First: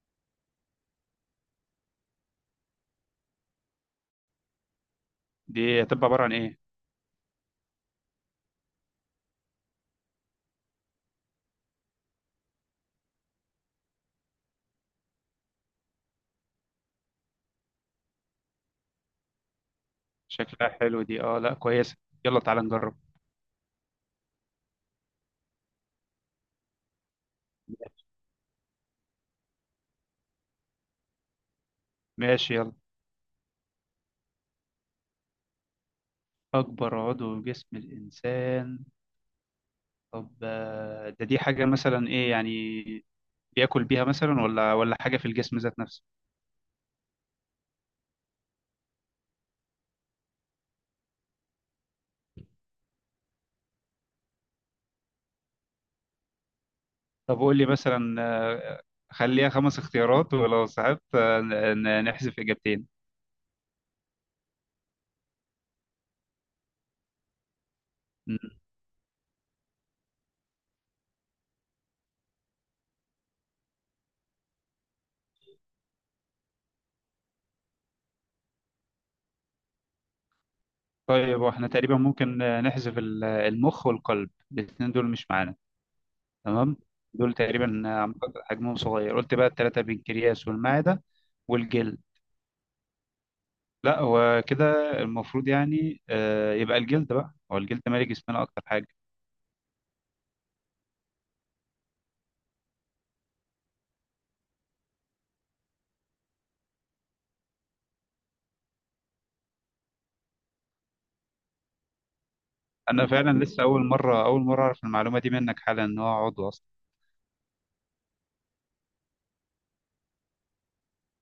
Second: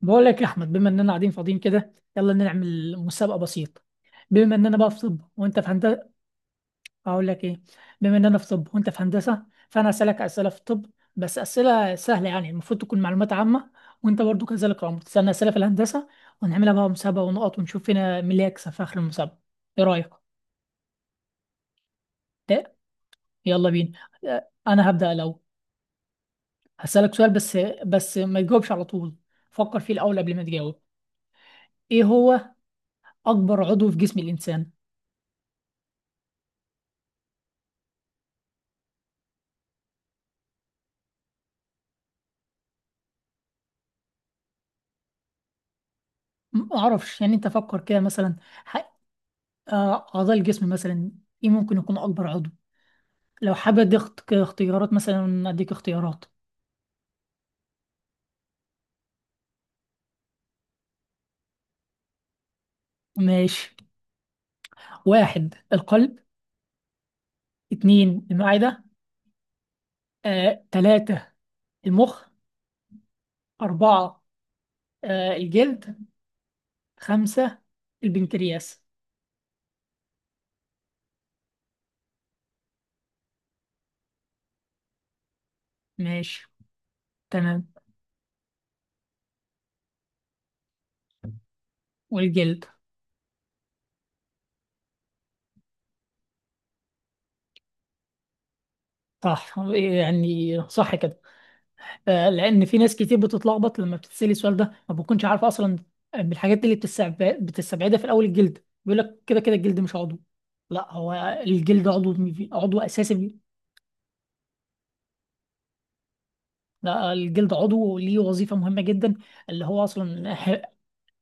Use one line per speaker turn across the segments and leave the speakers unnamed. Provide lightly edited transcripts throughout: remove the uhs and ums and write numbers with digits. بقول لك يا احمد، بما اننا قاعدين فاضيين كده يلا نعمل مسابقه بسيطه. بما اننا بقى في طب وانت في
دي هتبقى
هندسه.
عبارة عن ايه؟
اقول لك ايه. بما اننا في طب وانت في هندسه فانا اسالك اسئله في الطب، بس اسئله سهله يعني المفروض تكون معلومات عامه. وانت برضو كذلك يا عمر تسالني اسئله في الهندسه، ونعملها بقى مسابقه ونقط ونشوف فينا مين اللي يكسب في اخر المسابقه. ايه رايك؟
شكلها حلو دي، اه لا كويسة. يلا تعالى
ده
نجرب.
يلا بينا. انا هبدا الاول. هسالك سؤال بس، بس ما تجاوبش على طول، فكر فيه الاول قبل ما تجاوب. ايه هو
ماشي يلا.
اكبر عضو في جسم الانسان؟
أكبر عضو في جسم الإنسان. طب ده دي حاجة مثلا إيه يعني؟ بياكل بيها مثلا ولا حاجة في الجسم ذات نفسه؟
ما اعرفش، يعني انت فكر كده مثلا. ح- اعضاء الجسم مثلا، ايه ممكن يكون اكبر عضو؟ لو حابب اديك اختيارات، مثلا اديك اختيارات.
طب قول لي مثلا، خليها خمس اختيارات، ولو صعبت نحذف إجابتين.
ماشي. واحد القلب، اتنين
مم.
المعدة، تلاتة المخ، أربعة الجلد، خمسة البنكرياس.
طيب واحنا تقريبا ممكن نحذف المخ والقلب، الاتنين دول مش معانا.
ماشي
تمام. دول
تمام.
تقريبا حجمهم صغير، قلت بقى الثلاثة: البنكرياس والمعدة والجلد.
والجلد.
لا هو كده، المفروض يعني يبقى الجلد، بقى هو الجلد مالي جسمنا أكتر حاجة.
صح، يعني صح كده. لان في ناس كتير بتتلخبط لما بتتسالي السؤال ده ما بتكونش عارفه اصلا الحاجات دي، اللي بتستبعدها في الاول الجلد، بيقول لك كده كده الجلد مش عضو. لا، هو الجلد عضو، عضو
أنا
اساسي.
فعلا لسه أول مرة أعرف المعلومة دي منك حالا، إن هو عضو أصلا.
لا الجلد عضو ليه وظيفه مهمه جدا، اللي هو اصلا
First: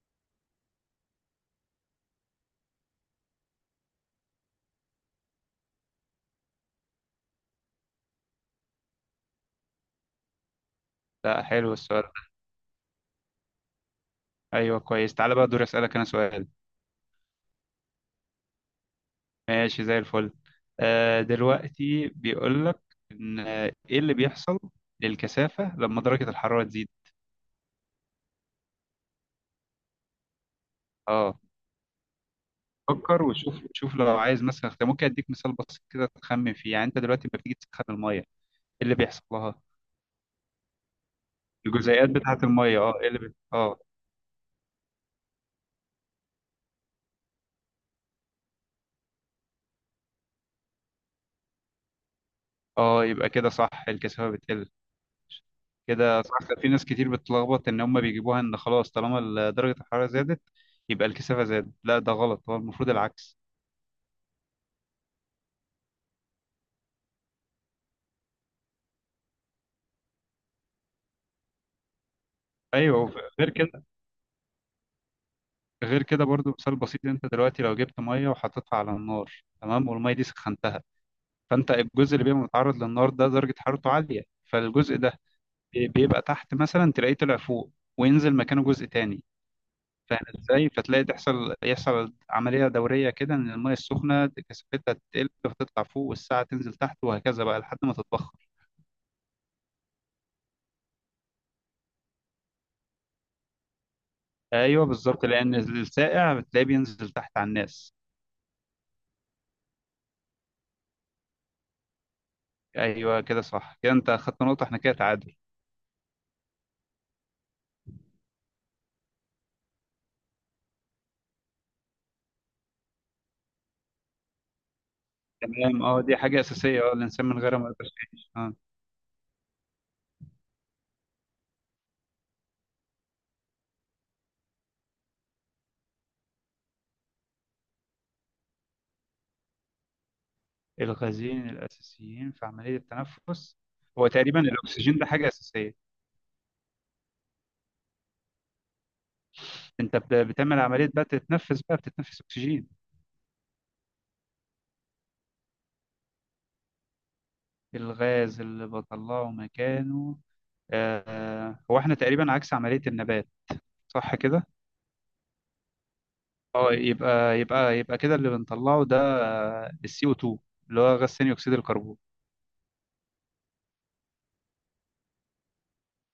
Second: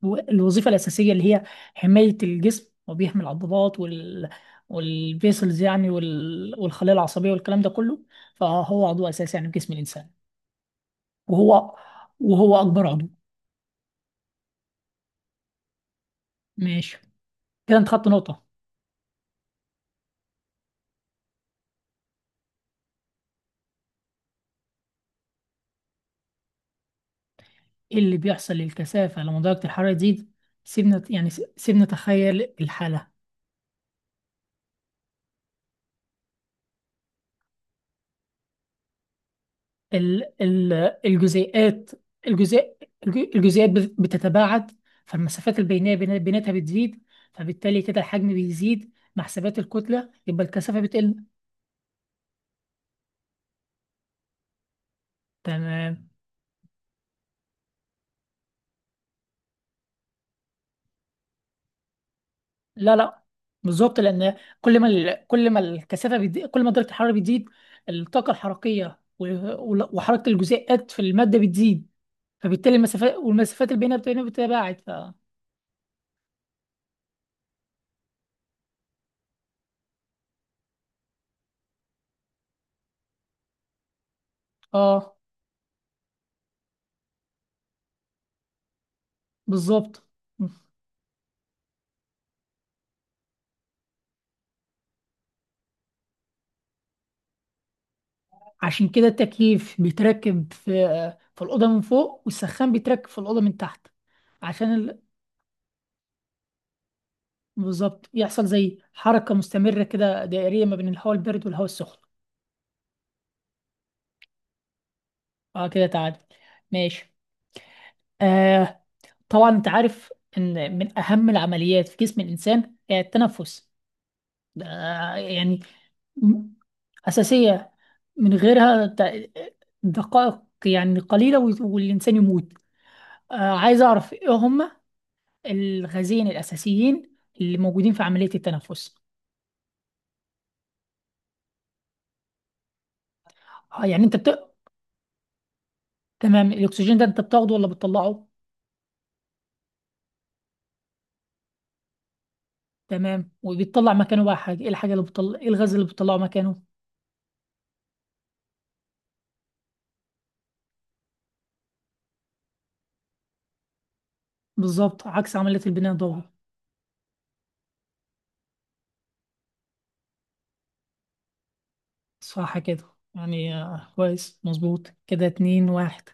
الوظيفه الاساسيه اللي هي حمايه الجسم، وبيحمي العضلات والفيسلز يعني والخلايا العصبيه والكلام ده كله. فهو عضو اساسي يعني في جسم الانسان.
لا حلو
وهو
السؤال ده.
وهو اكبر عضو.
أيوه كويس، تعالى بقى دوري أسألك أنا سؤال.
ماشي، كده انت خدت نقطه.
ماشي زي الفل. دلوقتي بيقول لك إن إيه اللي بيحصل للكثافة لما درجة الحرارة تزيد؟
ايه اللي بيحصل للكثافة لما درجة الحرارة تزيد؟ سيبنا يعني،
اه،
سيبنا نتخيل الحالة.
فكر وشوف، شوف لو عايز مثلا اختيار ممكن اديك مثال بسيط كده تخمن فيه. يعني انت دلوقتي لما بتيجي تسخن الميه، ايه اللي بيحصل لها؟
ال الجزيئات.
الجزيئات بتاعه
الجزيء،
الميه، اه، ايه
الجزيئات
اه.
بتتباعد، فالمسافات البينية بيناتها بتزيد، فبالتالي كده الحجم بيزيد مع حسابات الكتلة يبقى الكثافة بتقل.
اه، يبقى كده صح، الكثافه بتقل.
تمام.
كده صح، في ناس كتير بتتلخبط ان هم بيجيبوها ان خلاص طالما درجه الحراره زادت يبقى الكثافه زادت، لا ده غلط، هو المفروض
لا لا،
العكس.
بالظبط، لأن كل ما كل ما الكثافة بتزيد كل ما درجة الحرارة بتزيد، الطاقة الحركية وحركة الجزيئات في المادة بتزيد، فبالتالي
ايوه
المسافات
وف- غير
والمسافات
كده،
البينية بتتباعد.
غير كده برضو مثال بسيط، انت دلوقتي لو جبت ميه وحطيتها على النار، تمام، والميه دي سخنتها، فانت الجزء اللي بيبقى متعرض للنار ده درجه حرارته عاليه، فالجزء ده
اه
بيبقى تحت مثلا تلاقيه طلع فوق، وينزل مكانه جزء تاني.
بالظبط.
فاهم ازاي؟ فتلاقي يحصل عملية دورية كده، ان المية السخنة كثافتها تقل فتطلع فوق، والساعة تنزل تحت، وهكذا بقى لحد ما تتبخر.
عشان كده التكييف بيتركب في الأوضة من فوق، والسخان بيتركب في الأوضة من تحت، عشان
ايوه بالظبط، لان السائع بتلاقيه بينزل تحت على الناس.
بالظبط يحصل زي حركة مستمرة كده دائرية ما بين الهواء البارد والهواء السخن.
ايوه كده صح، كده انت اخدت نقطة، احنا كده تعادل.
اه كده تعادل. ماشي. آه، طبعا انت عارف ان من اهم العمليات في جسم الانسان هي التنفس. ده يعني
تمام، اه، دي حاجة
م-
أساسية، اه، الإنسان من غيرها ما
اساسية،
يقدرش يعيش،
من
اه.
غيرها دقائق يعني قليلة والانسان يموت. عايز أعرف إيه هم الغازين الأساسيين اللي موجودين في عملية التنفس.
الغازين الأساسيين في عملية التنفس،
آه يعني
هو
أنت
تقريبا
بت...
الأكسجين ده حاجة أساسية.
تمام، الأكسجين ده أنت بتاخده ولا بتطلعه.
انت بتعمل عمليه بقى تتنفس، بقى بتتنفس اكسجين.
تمام، وبيطلع مكانه بقى حاجة إيه، الحاجة اللي بتطلع إيه، الغاز اللي بتطلعه مكانه.
الغاز اللي بطلعه مكانه، هو احنا تقريبا عكس عمليه النبات، صح كده؟
بالظبط عكس عملية البناء الضوئي.
اه يبقى يبقى كده اللي بنطلعه ده السي او 2، اللي هو غاز ثاني اكسيد الكربون.
صح كده، يعني كويس مظبوط كده اتنين واحد.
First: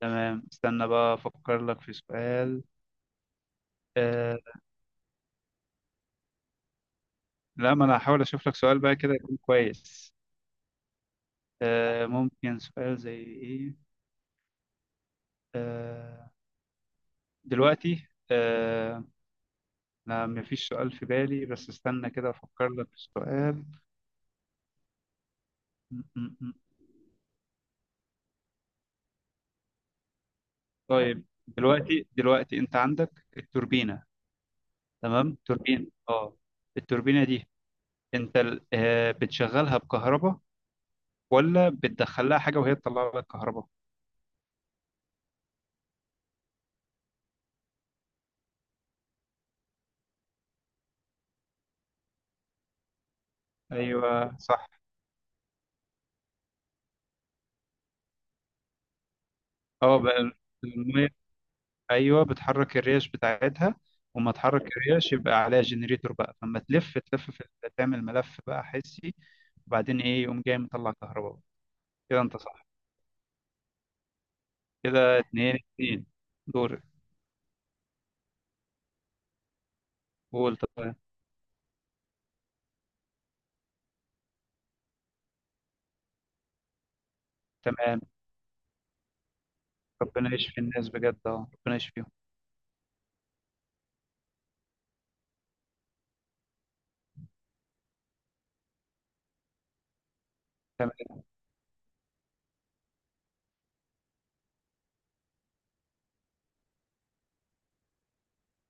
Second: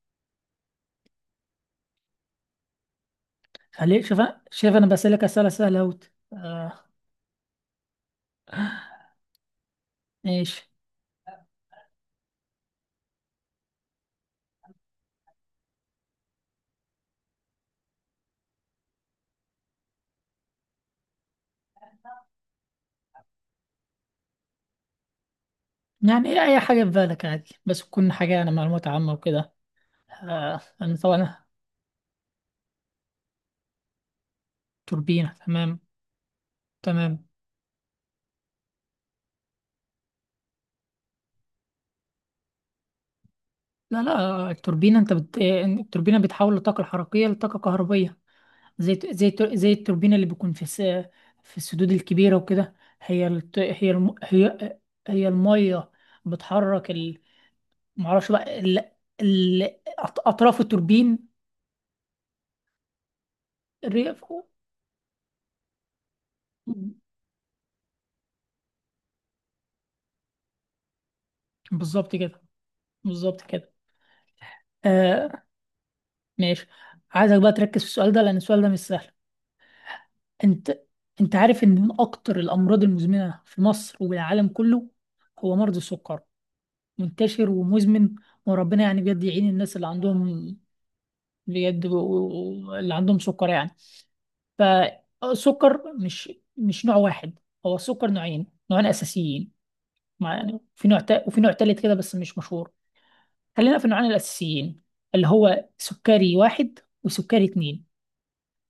تمام استنى بقى افكر لك في سؤال.
خليك شوف.
آه،
شايف أنا بسألك أسئلة سهلة أوت آه.
لا ما انا هحاول اشوف لك سؤال بقى كده يكون كويس.
ماشي.
ممكن سؤال زي ايه؟ آه، دلوقتي، أنا مفيش سؤال في بالي، بس استنى كده أفكر لك في السؤال. م-
يعني
م-
إيه،
م.
أي حاجة في بالك عادي، بس تكون حاجة يعني معلومات عامة وكده. آه أنا
طيب
طبعا.
دلوقتي، دلوقتي أنت عندك التوربينة.
توربينة
تمام
تمام.
توربينة، أه. التوربينة
تمام.
دي أنت بتشغلها بكهرباء، ولا بتدخل لها حاجة وهي تطلع لك كهرباء؟
لا لا، التوربينة انت التوربينة بتحول الطاقة الحركية لطاقة كهربية، زي زي التوربينة اللي بيكون في في السدود الكبيرة وكده. هي هي
أيوه صح.
هي المية بتحرك معرفش بقى ال...
أه بقى،
أطراف
المية،
التوربين.
أيوه بتحرك الريش بتاعتها،
الريف.
وما تحرك الريش يبقى عليها جنريتور بقى، فما تلف تلف في تعمل ملف بقى حسي، وبعدين إيه يقوم جاي مطلع كهرباء.
بالظبط
كده أنت
كده.
صح،
بالظبط كده.
كده
آه.
اتنين اتنين.
ماشي.
دورك.
عايزك بقى تركز في السؤال ده لأن السؤال ده مش سهل.
قول
انت
طيب.
انت عارف ان من اكتر الامراض المزمنة في مصر والعالم كله هو مرض السكر، منتشر
تمام،
ومزمن. وربنا يعني بجد يعين الناس اللي
ربنا
عندهم،
يشفي الناس بجد، اه ربنا
بجد
يشفيهم.
اللي عندهم سكر يعني. فالسكر مش نوع واحد، هو السكر نوعين، نوعين اساسيين. يعني في
تمام.
وفي نوع تالت كده بس مش مشهور. خلينا في النوعين الاساسيين اللي هو سكري واحد وسكري اتنين.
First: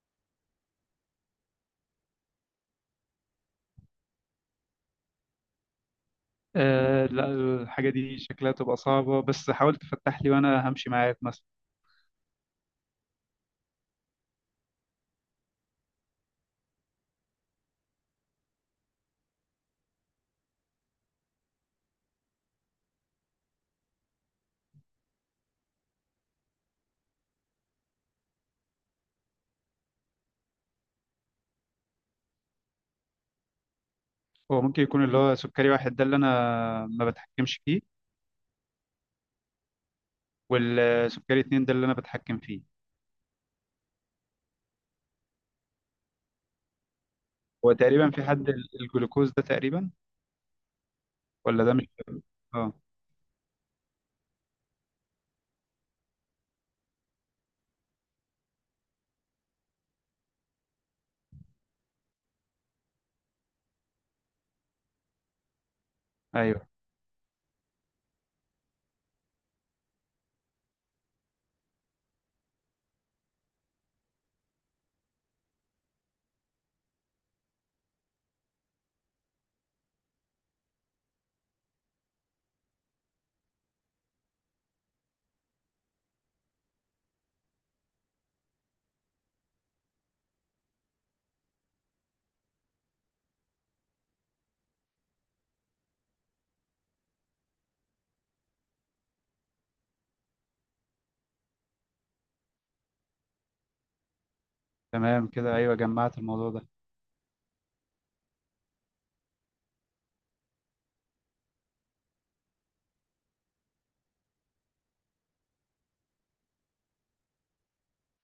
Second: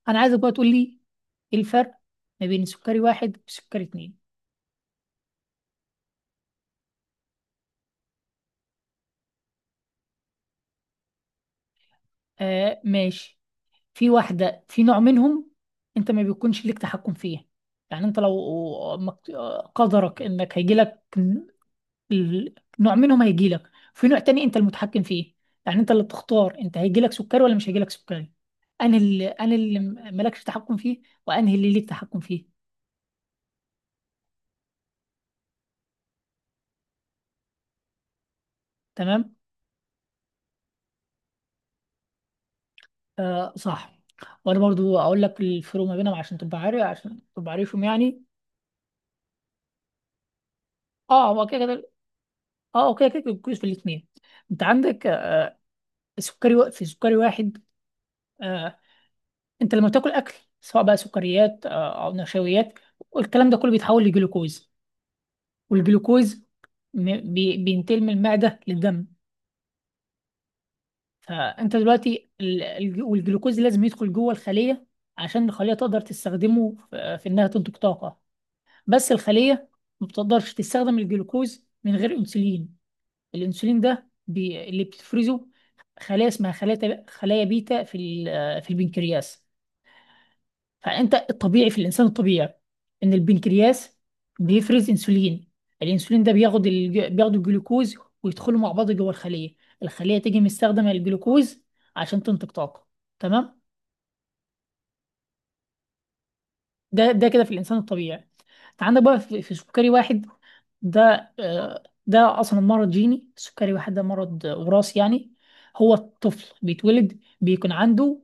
انا عايزك بقى تقول لي ايه الفرق ما بين سكري واحد وسكري اتنين.
آه لا، الحاجة دي شكلها تبقى صعبة، بس حاول تفتح لي وأنا همشي معاك مثلا.
آه ماشي. في واحدة، في نوع منهم انت ما بيكونش ليك تحكم فيه، يعني انت لو مكت- قدرك انك هيجيلك نوع منهم هيجيلك، في نوع تاني انت المتحكم فيه، يعني انت اللي بتختار انت هيجيلك سكري ولا مش هيجيلك سكري. انهي اللي مالكش تحكم فيه، وانهي اللي ليك تحكم فيه.
هو ممكن يكون اللي هو سكري واحد ده اللي أنا ما بتحكمش فيه،
تمام.
والسكري اتنين ده اللي أنا بتحكم فيه.
آه صح. وانا برضو اقول لك الفروق ما بينهم عشان تبقى عارف، عشان تبقى
هو
عارفهم
تقريبا
يعني.
في حد الجلوكوز ده تقريبا،
اه هو كده
ولا ده مش،
كده.
اه.
اه هو كده كده كويس. في الاثنين انت عندك، في سكري واحد، آه، انت لما بتاكل اكل، سواء بقى سكريات او نشويات، الكلام ده كله بيتحول لجلوكوز، والجلوكوز
أيوه
بينتقل من المعده للدم. فانت دلوقتي والجلوكوز لازم يدخل جوه الخليه عشان الخليه تقدر تستخدمه في انها تنتج طاقه. بس الخليه ما بتقدرش تستخدم الجلوكوز من غير انسولين. الانسولين ده اللي بتفرزه خلايا اسمها خلايا بيتا في البنكرياس. فانت الطبيعي، في الانسان الطبيعي ان البنكرياس بيفرز انسولين، الانسولين ده بياخد الجلوكوز ويدخلوا مع بعض جوه الخليه، الخليه تيجي مستخدمه الجلوكوز عشان تنتج طاقه. تمام.
تمام كده، أيوه جمعت الموضوع ده.
ده كده في الانسان الطبيعي. انت عندك بقى في سكري واحد، ده ده اصلا مرض جيني، السكري واحد ده مرض وراثي يعني، هو الطفل بيتولد بيكون عنده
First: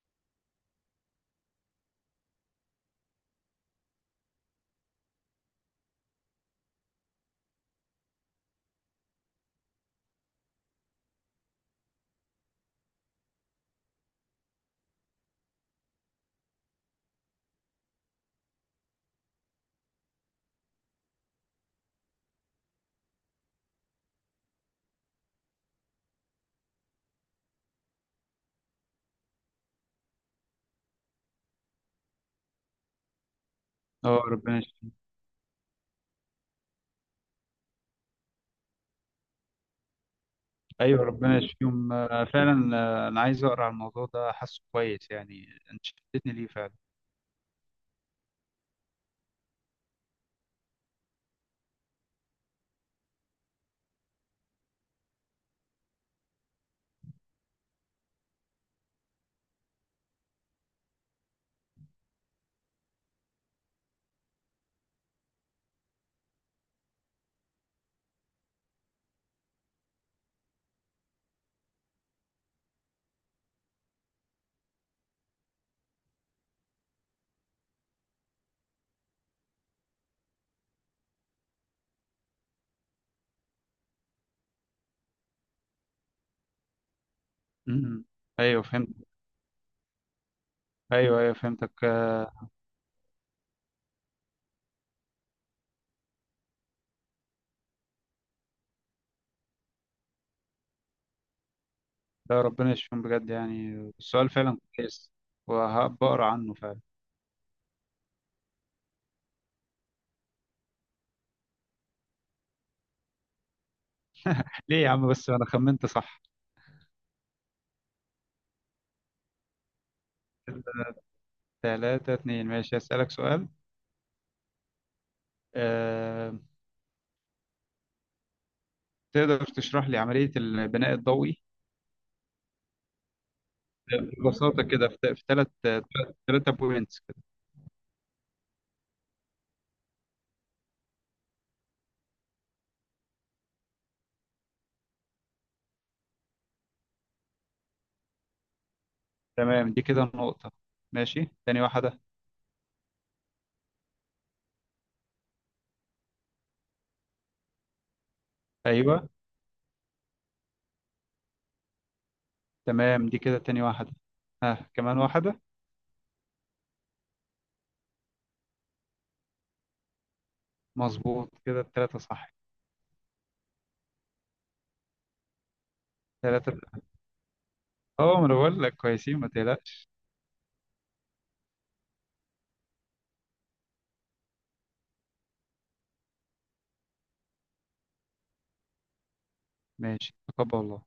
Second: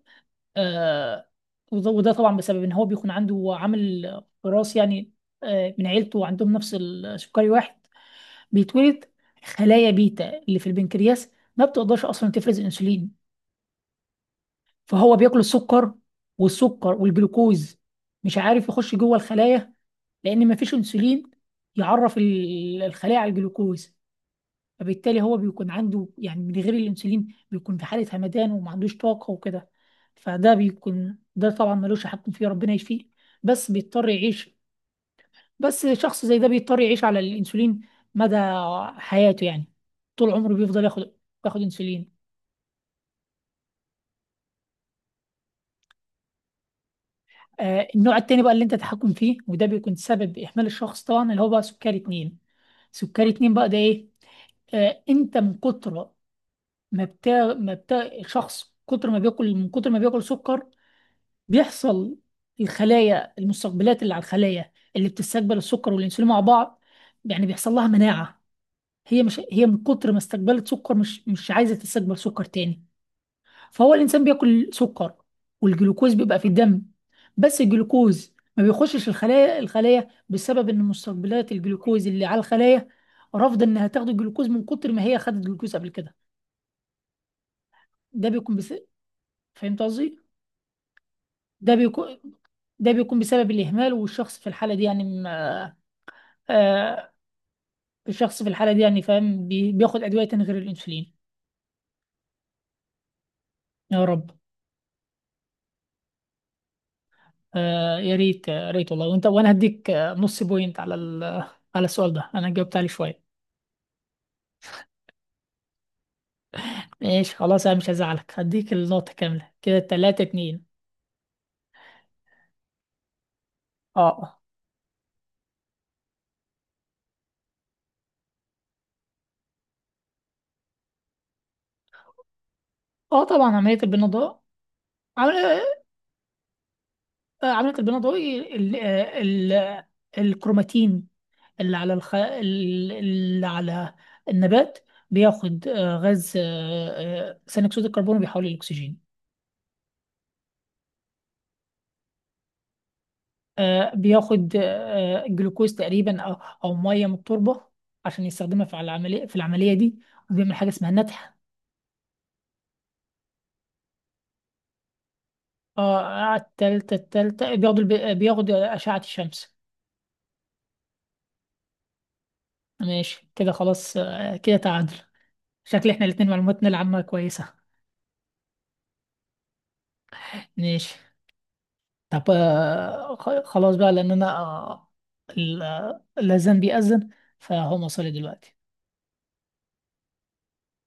آه، وده طبعا بسبب ان هو بيكون عنده عامل وراثي يعني، من عيلته عندهم نفس السكري واحد. بيتولد خلايا بيتا اللي في البنكرياس ما بتقدرش اصلا تفرز انسولين، فهو بياكل السكر، والسكر والجلوكوز مش عارف يخش جوه الخلايا لان ما فيش انسولين يعرف الخلايا على الجلوكوز. فبالتالي هو بيكون عنده يعني من غير الانسولين بيكون في حالة همدان وما عندوش طاقة وكده. فده بيكون، ده طبعا ملوش حق فيه، ربنا يشفيه، بس بيضطر
اه
يعيش.
ربنا.
بس شخص زي ده بيضطر يعيش على الانسولين مدى حياته يعني، طول عمره بيفضل
ايوه ربنا
ياخد
يشفيهم
انسولين.
فعلا. انا عايز اقرا على الموضوع ده، حاسه كويس يعني، انت شدتني ليه فعلا.
آه النوع التاني بقى اللي انت تحكم فيه، وده بيكون سبب اهمال الشخص طبعا، اللي هو بقى سكري اتنين. سكري اتنين بقى ده ايه؟ آه انت من كتر ما بتا ما بتا شخص، كتر ما بياكل، من كتر ما بياكل سكر، بيحصل الخلايا، المستقبلات اللي على الخلايا اللي بتستقبل السكر والانسولين مع بعض، يعني بيحصل لها مناعة. هي من كتر ما استقبلت سكر مش عايزة تستقبل سكر تاني. فهو الإنسان بياكل سكر والجلوكوز بيبقى في الدم، بس الجلوكوز ما بيخشش الخلايا، بسبب إن مستقبلات الجلوكوز اللي على الخلايا رافضة إنها تاخد الجلوكوز من كتر ما هي خدت جلوكوز قبل كده.
امم،
ده بيكون
ايوه فهمت.
فهمت قصدي؟
ايوه ايوه فهمتك
ده بيكون، بسبب الإهمال، والشخص في الحالة دي يعني آه، الشخص في الحالة دي يعني فاهم بياخد أدوية تاني غير الأنسولين.
لا ربنا يشفيهم بجد يعني.
يا
السؤال
رب.
فعلا كويس وهبقرا عنه فعلا.
آه يا ريت، يا ريت والله. وأنت وأنا هديك نص بوينت على على السؤال ده، أنا جاوبت عليه شوية.
ليه يا عم؟ بس انا خمنت صح.
ماشي خلاص، أنا مش هزعلك، هديك النقطة كاملة كده تلاتة اتنين.
3-2 ماشي، هسألك سؤال.
أه أه.
أه... تقدر تشرح لي عملية البناء الضوئي
آه، طبعا عملية البناء الضوئي.
ببساطة كده؟ في ثلاث
عملية
ثلاثة بوينتس كده.
عملية البناء الضوئي الكروماتين اللي على اللي على النبات، بياخد غاز ثاني أكسيد الكربون وبيحوله للأكسجين.
تمام دي كده النقطة، ماشي تاني واحدة.
بياخد جلوكوز تقريبا او، او ميه من التربه عشان يستخدمها في
أيوه.
العمليه، في العمليه دي. وبيعمل حاجه اسمها نتح.
تمام دي كده تاني واحدة، ها كمان واحدة.
اه التالتة، بياخد بياخد أشعة الشمس.
مظبوط كده التلاتة صح.
ماشي كده خلاص، آه، كده تعادل. شكل احنا الاتنين
تلاتة،
معلوماتنا العامة كويسة.
اه، ما انا بقول لك كويسين ما تقلقش.
ماشي. طب خلاص بقى، لأن أنا ال- الأذان بيأذن، فهو مصري دلوقتي.
ماشي تقبل الله.